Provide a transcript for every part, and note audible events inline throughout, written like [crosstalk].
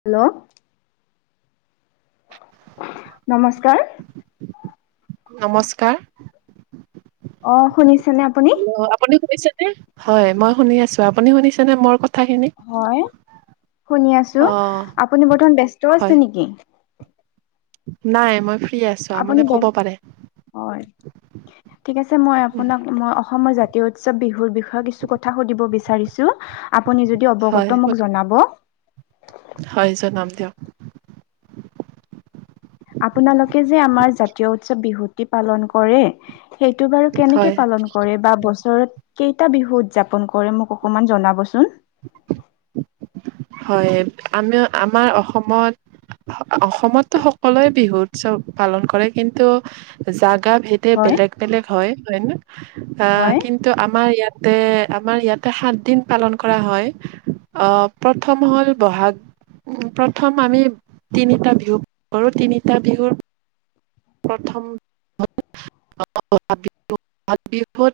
Hello নমস্কাৰ নমস্কাৰ অ শুনিছো? আপুনি শুনিছে হয়। মই শুনি আছো আপুনি শুনিছে নে মোৰ কথা। হয় শুনি আছো অ আপুনি বৰ্তমান ব্যস্ত আছে হয় নেকি? নাই মই আছো মানে আপুনি ব ক'ব পাৰে হয় ঠিক আছে মই আপোনাক মই অসমৰ জাতি উৎৱ বিহুৰ বিষয়ে কিছু কথা সুধিব বিচাৰি- আপুনি যদি অৱগত মোক জনাব- হাইছা নাম দিয়। আপোনালোকে যে আমাৰ জাতীয় উৎসৱ বিহুটতি পালন কৰে। সেইটো বাৰু কেনেকে হয় পালন কৰে বা বছৰত- কেইটা বিহু উদযাপন কৰে মোক অকমান জনাবচোন হয় আমি আমাৰ অসমত অসমতো সকলোৱে বিহু, উৎসৱ পালন কৰে কিন্তু জাত- গ ভেদ হয় বেলেগ বেলেগ হয় হয়ে ন আহ হয় কিন্তু আমাৰ ইয়াত আমাৰ ইয়াতে সাত দিন পালন কৰা হয় আহ প্ৰথম হ'ল বহাগ, প্ৰথম আমি তিনিটা বিহু কৰোঁ তিনিটা বিহু প্ৰথম বাগ বিহু বহাগ বিহুত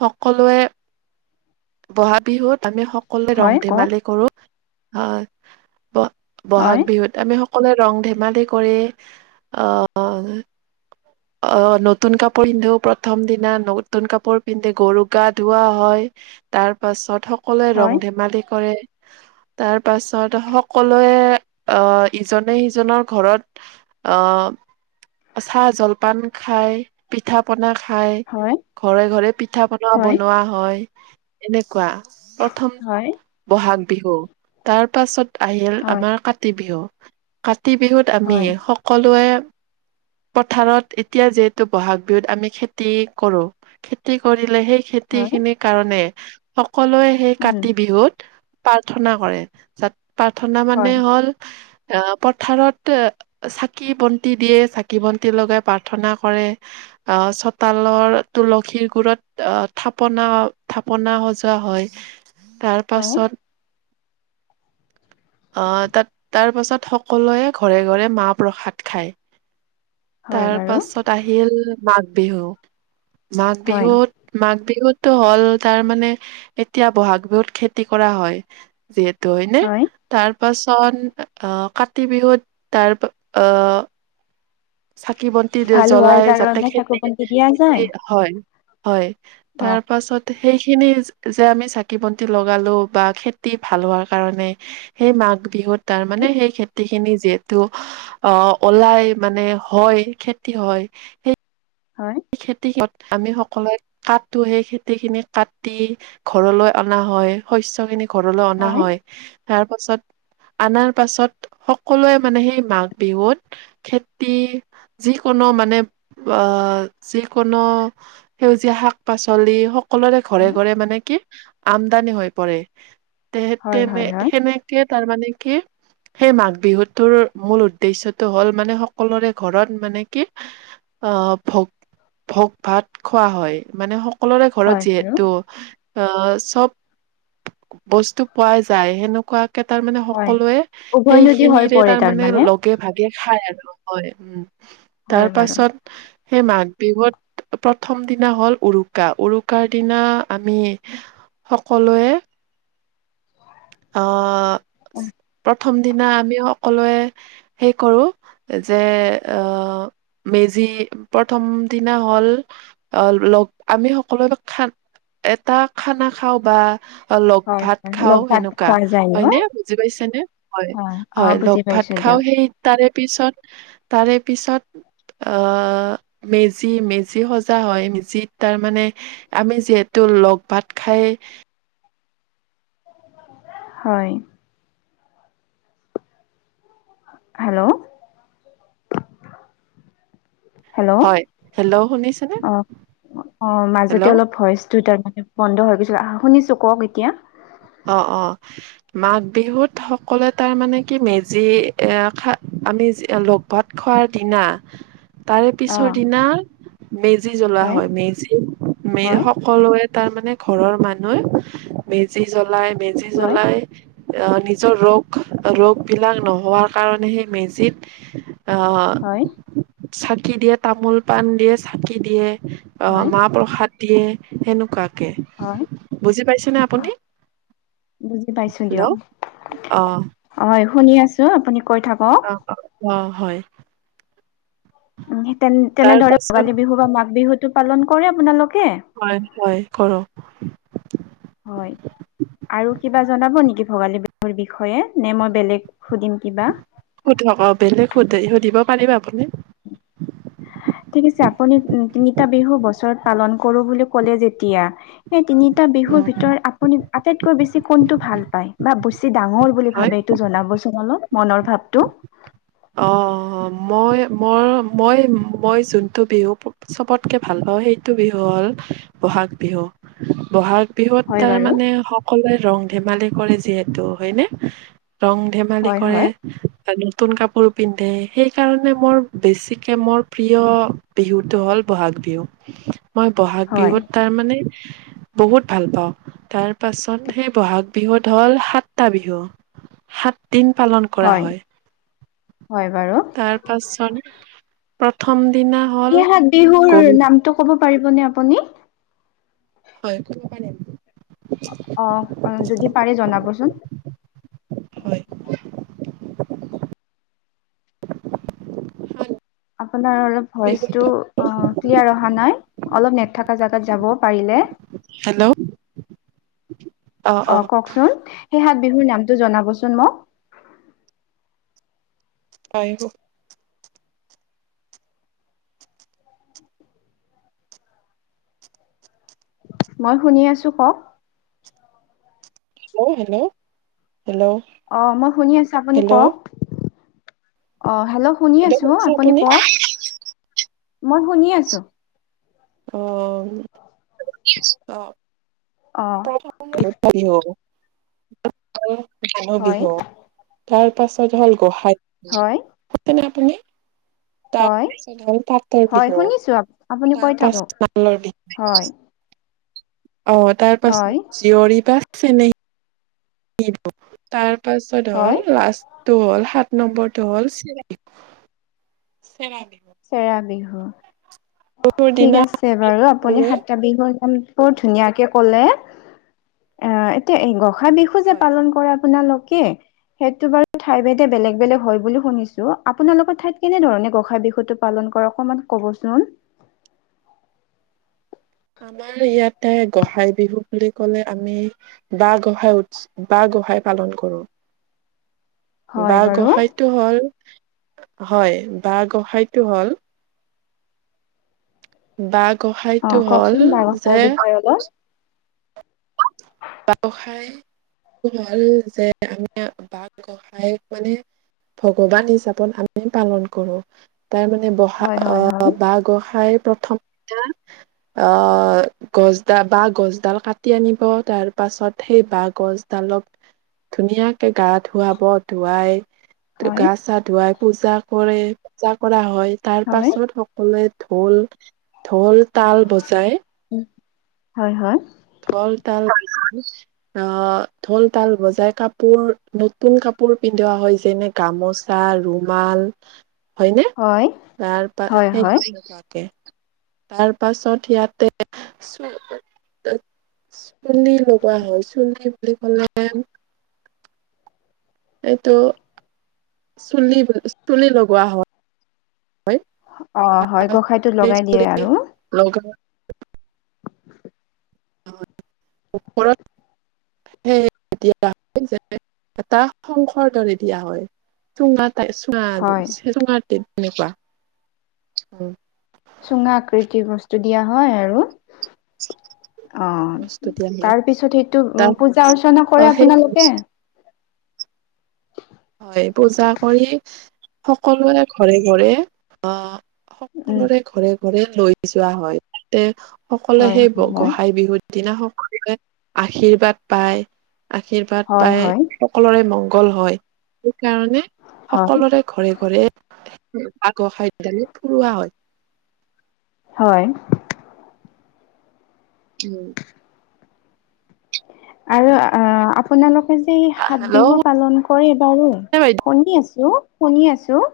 সকলোৱে বহাগ, বিহুত আমি স সকলোৱে ৰং হয় কওক ধেমালি কৰো আহ ব হয় বহাগ বিহুত আমি স- সকলে ৰং ধেমালি কৰি আহ- অ নতুন কাপোৰ পিন্ধোও প্ৰথম দিনা নতুন কাপোৰ পিন্ধে গৰু গা ধুৱা হয়। তাৰ পাছত সকলোৱে হয় ৰং ধেমালি কৰে [inaudible] তাৰ পাছত সকলোৱে আহ ইজনে সিজনৰ ঘৰত আহ [inaudible] চাহ জল পান খায় পিঠা পনা খাই হয় ঘৰে ঘৰে পিঠা পনা হয় বনোৱা হয়। এনেকুৱা প্ৰথম হয় হয় বহাগ বিহু তাৰ পাছত আহিল হয় আমাৰ কাতি বিহু কাতি বিহুত আমি হয়, সকলোৱে পথাৰত এতিয়া যিহেতু বহাগ বিহুত আমি খেতি কৰো খেতি কৰি। সেই খেতি হয়, খিনিৰ কাৰণে সকলোৱে সেই উম, কাতি বিহুত প্ৰাৰ্থনা কৰে তাত প্ৰাৰ্থনা মানে হয়, হ'ল- অ পথাৰত চাকি, বন্তি দিয়ে চাকি বন্তি লগাই প প্ৰাৰ্থনা কৰে আহ চোতালৰ তুলসীৰ, গুত থাপনা পোনা সজোৱা হয় তাৰ হয়, পাছত [inaudible] আহ তাত তাৰ পাছত সকলোৱে ঘৰে ঘৰে মাহ প্ৰসাদ খায়। হয় হয়। তাৰপাছত আহিল মাঘ, বিহু মাঘ হয়, বিহুত মাঘ বিহুত তটো হ'ল তাৰ মানে এতিয়া বহাগ বিহুত খেতি কৰা হয় যিহেতু হয় নে? তাৰ তাৰ পিছত আহ কাতি বিহুত তাৰ আহ চাকি খেতি ভাল হোৱাৰ জ্বলাই যাতে কাৰণে চাকু বন্তি দিয়া খেতি যায়, হয় হয় অ', তাৰ পাছত সেইখিনি যে আমি চাকি বন্তি লগালোঁ বা খেতি ভাল হোৱাৰ কাৰণে সেই মাক বিহুত তাৰ মানে হয়, সেই খেতি খিনি যিহেতু অ ওলাই মানে হয় খ হয় হয়, সেই খেতি আমি সকলোৱে কাটো সেই খেতি খিনি কাটি ঘৰলৈ অনা হয় শস্যৰ খিনি। ঘৰলৈ অনা হয়, তাৰ পাছত অনাৰ পাছত সকলোৱে মানে সেই মাঘ বিহুত খেতি যিকোনো মানে অ- যিকোনো সেউজীয়া শাক পাচলি সকলোৰে ঘৰে ঘৰে মানে কি আমদানি হৈ পৰে তে হয়, তেনে হয়, হয়, সেনেকে তাৰমানে কি সেই মাঘ বিহুটোৰ মূল উদ্দেশ্যটো হ'ল মানে, সকলোৰে ঘৰত মানে কি আহ ভোগ ভোগ ভাত খোৱা হয় মানে সকলোৰে ঘৰত হয় বাৰু, যিহেতু, আহ চব বস্তু পোৱা যায় সেনেকুৱা, তাৰ মানে হয়, সকলোৱে উভয় সেই নদী হৈ খিনিৰে পৰে তাৰ মানে তাৰমানে, লগে ভাগে খায় আৰু হয় উম। হয় তাৰ বাৰু। পাছত সেই মাক বিহুত প্ৰথম দিনা হ'ল উৰুকা উৰুকাৰ দিনা আমি সকলোৱে [inaudible] অ উম, প্ৰথম দিনা আমি সকলোৱে হে কৰো যে অ মেজি প্ৰথম দিনা হ'ল আহ লগ আমি সকলোৱে খ এটা খানা খাও বা অ লগ হয়, ভাত হয়, খাও লগ ভাত সেনেকুৱা খোৱা যায় ন, হয় নে? বুজি পাইছে নে? হয়। অ', হয় বুজি লগ ভাত পাইছো খাও দিয়ক, সেই তাৰে পিছত তাৰে, পিছত অ মে যি মেজি সজা হয় মেজিত তাৰমানানে আমি যিহেতু লগ ভাত খাই হয়। হেল্ল' হেল্ল' হয় হেল্ল' শুনিছেনে অ অ হেল্ল' মাজতে অলপ ভইচ দুইটাৰ মতে বন্ধ হৈ গৈছিল আহ শুনিছো কওক এতিয়া। অ অ মাঘ বিহুত সকলোৱে তাৰ মানে কি মেজি এ খ আমি লগ ভাত খোৱাৰ দিনা তাৰে পিছৰ অ', দিনা মেজি জ্বলোৱা হয় মেজি ম হয়, সকলোৱে তাৰ মানে ঘৰৰ মানুহ মেজি জ্বলাই মেজি হয়, জ্বলাই আহ নিজৰ ৰোগ ৰোগ বিলাক নহোৱাৰ কাৰণে সেই মেজিত আহ হয়, চাকি দিয়ে তামোল পাণ দিয়ে চাকি দিয়ে অ হয়। মাহ প্ৰসাদ দিয়ে, সেনেকুৱাকে। হয় বুজি পাইছেনে আপুনি? বুজি পাইছো হেল্ল' দিয়ক অ অ শুনি আছো আপুনি কৈ থাকক অ অ অ হয়। উ তে তাৰ তেনেদৰে পাছত ভোগালী বিহু বা মাঘ বিহুতটো পালন কৰে আপোনালোক হয় হয় কৰো। হয় আৰু কিবা জনাব নেকি ভোগালী বিহুৰ বিষয়ে? নে মই বেলেগ সুধিম কিবা সুধক অ বেলেগ সুধ সুধিব পাৰিব আপুনি। [inaudible] ঠিক আছে আপুনি তিনিটা বিহু বছৰত পালন কৰো বুলি কলে যেতিয়া সেই তিনিটা বিহুৰ উম, উম। ভিতৰত আপুনি আটাইতকৈ বেছি কোনটো ভাল পায়? বা ডাঙৰ বুলি হয়, ভাবে এইটো জনাবচোন অল মনৰ ভাৱটো অঁ। মই মই মই মই যোনটো বিহু চবতকৈ ভাল পাওঁ সেইটো বিহু। হ'ল বহাগ বিহু বহাগ। বিহুত হয় তাৰ বাৰু মানে সকলোৱে ৰং ধেমালি কৰে যিহেতু হয়নে। ৰং ধেমালি হয় কৰে হয় বা নতুন কাপোৰ। সৰু পিন্ধে সেইকাৰণে মোৰ বেছিকৈ মোৰ প্ৰিয় বিহুটো হ'ল বহাগ বিহু। মই বহাগ হয় বিহুত তাৰ মানে। [inaudible] বহুত ভাল পাওঁ তাৰ পাছত সেই বহাগ বিহুত হ'ল সাতটা বিহু। সাতদিন পালন কৰা হয়। হয় বাৰু তাৰ পাছত প্ৰথম। দিনা হ'ল হাত বিহুৰ গৰু নামটো ক'ব পাৰিবনে আপুনি। হয় কব নে? আঁহ আঁহ যদি পাৰে জনাবচোন। হয় আপোনাৰ অলপ ভইচটো। ক্লিয়াৰ অহা নাই অলপ নেট থকা জাগাত যাব পাৰিলে। হেল্ল' অ অঁ অ কওঁকচোন সেই সাত বিহুৰ নামটো জনাবচোন মোক। আহিব। মই শুনি আছো কওঁক। Hello hello. হেল্ল' অঁ মই শুনি আছো আপুনি হেল্ল' কওঁক। অঁ হেল্ল' শুনি আছো আপুনি কওঁক মই শুনি আছো। আঁহ আঁহ। অ' ত বিহু হয়, বিহু। তাৰ পাছত হ'ল হয়, গোহাইছেনে আপুনি হয়, তাৰপাছত নল পাতৰ হয় বিহু শুনিছো আপুনি কৈ তাৰ থাকক। পাছত মালৰ বিহু [inaudible] অঁ তাৰ পাছত হয়, জীয়ৰী বা চনেহি। তাৰ পাছত হয় লাষ্টটো হ'ল সাত। নম্বৰটো হ'ল চৰা চেৰা। চেৰা বিহু। বিহুৰ ঠিক দিনা আছে বাৰু আপুনি সকলোৱে সাতটা বিহুৰ নাম বৰ ধুনীয়াকে কলে আহ এতিয়া এই গঁসা বিহু যে হয় পালন কৰে আপোনালকে। সেইটো বাৰু ঠাই ভেদে বেলেগ বেলেগ হয় বুলি শুনিছো আপোনালোকৰ ঠাইত কেনেধৰণে গোসাই বিহুতো পালন কৰ অকণমান কবচোন। আমাৰ ইয়াতে গোঁসাই বিহু বুলি কলে আমি ব গোঁসাঁই উৎস বা। গোসাঁই পালন কৰো। হয় বাঁহ বাৰু গোঁসাইটো হ'ল হয় বাঁহ গোসাঁইটো হ'ল। বা অ গোসাঁইটো হল কওকচোন বাৰসৰ যে বিষয়ে অলপ ব্যৱসায় হল যে আমি বাঘ গোহাঁইয়ে মানে ভগৱান হিচাপত আমি পালন কৰো। তাৰ মানে বহা হয় হয় হয় অঁ বাঁহ গোসাঁই প্ৰথম অঁ গছডাল বা গছডাল কাটি আনিব তাৰ পাছত সেই বাঁহ গছডালক ধুনীয়া। গা ধুৱাব, ধুৱাই হয় গা চা ধুৱাই পূজা কৰে। পূজা কৰা হয়। তাৰ হয় পাছত সকলোৱে ঢোল ঢোল তাল বজাই। উম হয় হয়। ঢোল, তাল আঁহ ঢোল তাল বজাই কাপোৰ নতুন কাপোৰ। কাপোৰ পিন্ধোৱা হয় যেনে গামোচা ৰুমাল হয়নে হয় তাৰপ হয় হয় সেই তাৰ পাছত ইয়াতে চুলি লগোৱা হয় চুলি বুলি কলে এইটো চুলি চুলি লগোৱা হয়। অ হয় গোঁসাইটোত লগাই দিয়ে আৰু [unintelligible] [inaudible] এতিয়া হয় যে এটা শংখৰ দৰে দিয়া হয় চুঙাত। ত চুঙা হয় চুঙা তেনেকুৱা উ চুঙা আকৃতিৰ বস্তু দিয়া হয় আৰু। অ বস্তু দিয়া হয়। তাৰ পিছত সেইটো তাৰ পূজা অৰ্চনা কৰে সেই আপোনালোকে। হয় পূজা কৰি সকলোৰে ঘৰে ঘৰে আহ। উম সকলোৰে ঘৰে ঘৰে লৈ যোৱা হয় তে সকলোৱে হয় সেই হয় গোঁসাঁই বিহুত। দিনা সকলোৱে আশীৰ্বাদ পায় আশীৰ্বাদ হয় পাই হয় সকলোৰে মং। গল হয় সেইকাৰণে হয় সকলোৰে ঘৰে ঘৰে। আগৰ সান পুৰৱা হয়। হয়। উম। আৰু অ আপোনালোক। যে এই সাত হেল্ল' বিহু পালন কৰে বাৰু শুনিছে বাইদেউ শুনি আছো শুনি আছো।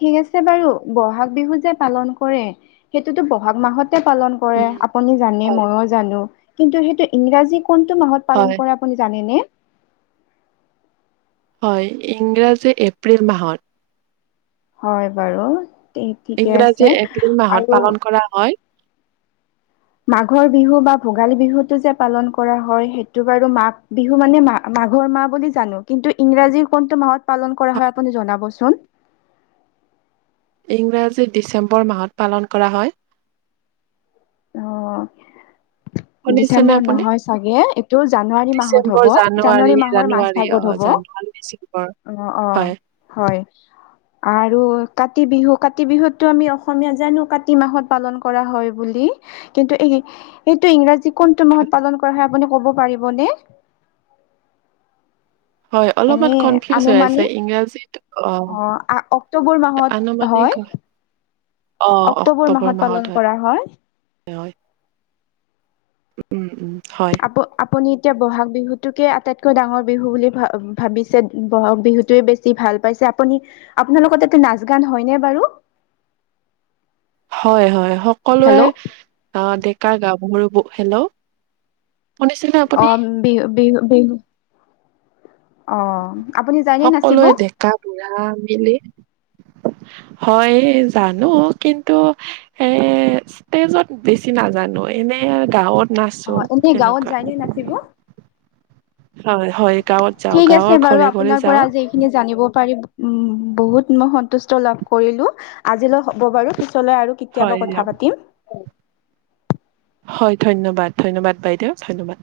ঠিক আছে বাৰু বহাগ বিহু যে পালন কৰে সেইটোতো বহাগ মাহত। পালন কৰে উম, আপুনি জানে হয় মইও জানো কিন্তু সেইটো ইংৰাজী। কোনটো মাহত পালন হয় কৰে আপুনি জানেনে। হয় ইংৰাজী এপ্ৰিল মাহত। হয় বাৰু ঠিকে ইংৰাজী আছে এপ্ৰিল মাহত আৰু। পালন কৰা হয় মাঘৰ বিহু বা ভোগালী বিহুতো যে পালন কৰা হয় সেইটো বাৰু মাঘ বিহু মানে মা। মাঘৰ মাহ বুলি জানো। কিন্তু ইংৰাজী কোনটো মাহত পালন কৰা হয়। আপুনি জনাবচোন! ইংৰাজী ডিচেম্বৰ মাহত পালন কৰা হয়। অ। শুনিছেনে ডিচেম্বৰ আপুনি নহয় চাগে এইটো জানুৱাৰী মাহত ডিচেম্বৰ, হব জানুৱাৰী মাহৰ মাজ জানুৱাৰী অ' ভাগত হ'ব। [unintelligible] অ অ হয়, হয়। আৰু কাতি বিহু কাতি বিহুতটো আমি অসমীয়া জানো কাতি মাহত পালন কৰা হয় বুলি। কিন্তু এই এইটো ইংৰাজী কোনটো মাহত পালন কৰা হয় আপুনি। ক'ব পাৰিবনে। হয় অলপ এনে আনুমানিক অ অক্টোবৰ মাহত আন হয় মানান ক। অ অক্টোবৰ মাহত হয়। হয় উম উম। হয়। আপুনি। আপুনি এতিয়া বহাগ বিহুটোকে আটাইতকৈ ডাঙৰ বিহু বুলি ভ ভাবিছে বহাগ বিহুটোৱে বেছি ভাল। ভাল পাইছে আপুনি আপোনাৰ লগত এইটো নাচ গান হয়নে বাৰু। হয় হয় সকলোৱে হেল্ল' ডেকা গাভৰু হেল্ল'। শুনিছেনে অ আপুনি? বিহ বিহু বিহু। অ। আপুনি যায়নে নাচিব? সকলোৱে ডেকা বুঢ়া মিলি। [unintelligible] হয় জানো কিন্তু এ ষ্টেজত বেছি নাজানো। এনে আৰু গাঁৱত অ নাচো এনেই গাঁৱত এনেকুৱা। যায়নে নাচিব? যাওঁ ঠিক আছে গাঁৱৰ বাৰু ঘৰে ঘৰে আপোনাৰ যাওঁ পৰা আজি এইখিনি জানিব পাৰিম। উম বহুত মই সন্তুষ্ট লাভ কৰিলো আজিলৈ হ'ব বাৰু পিছ চলে আৰু কেতিয়াবা হয় কথা পাতিম। হয় ধন্যবাদ ধন্যবাদ বাইদেউ ধন্যবাদ।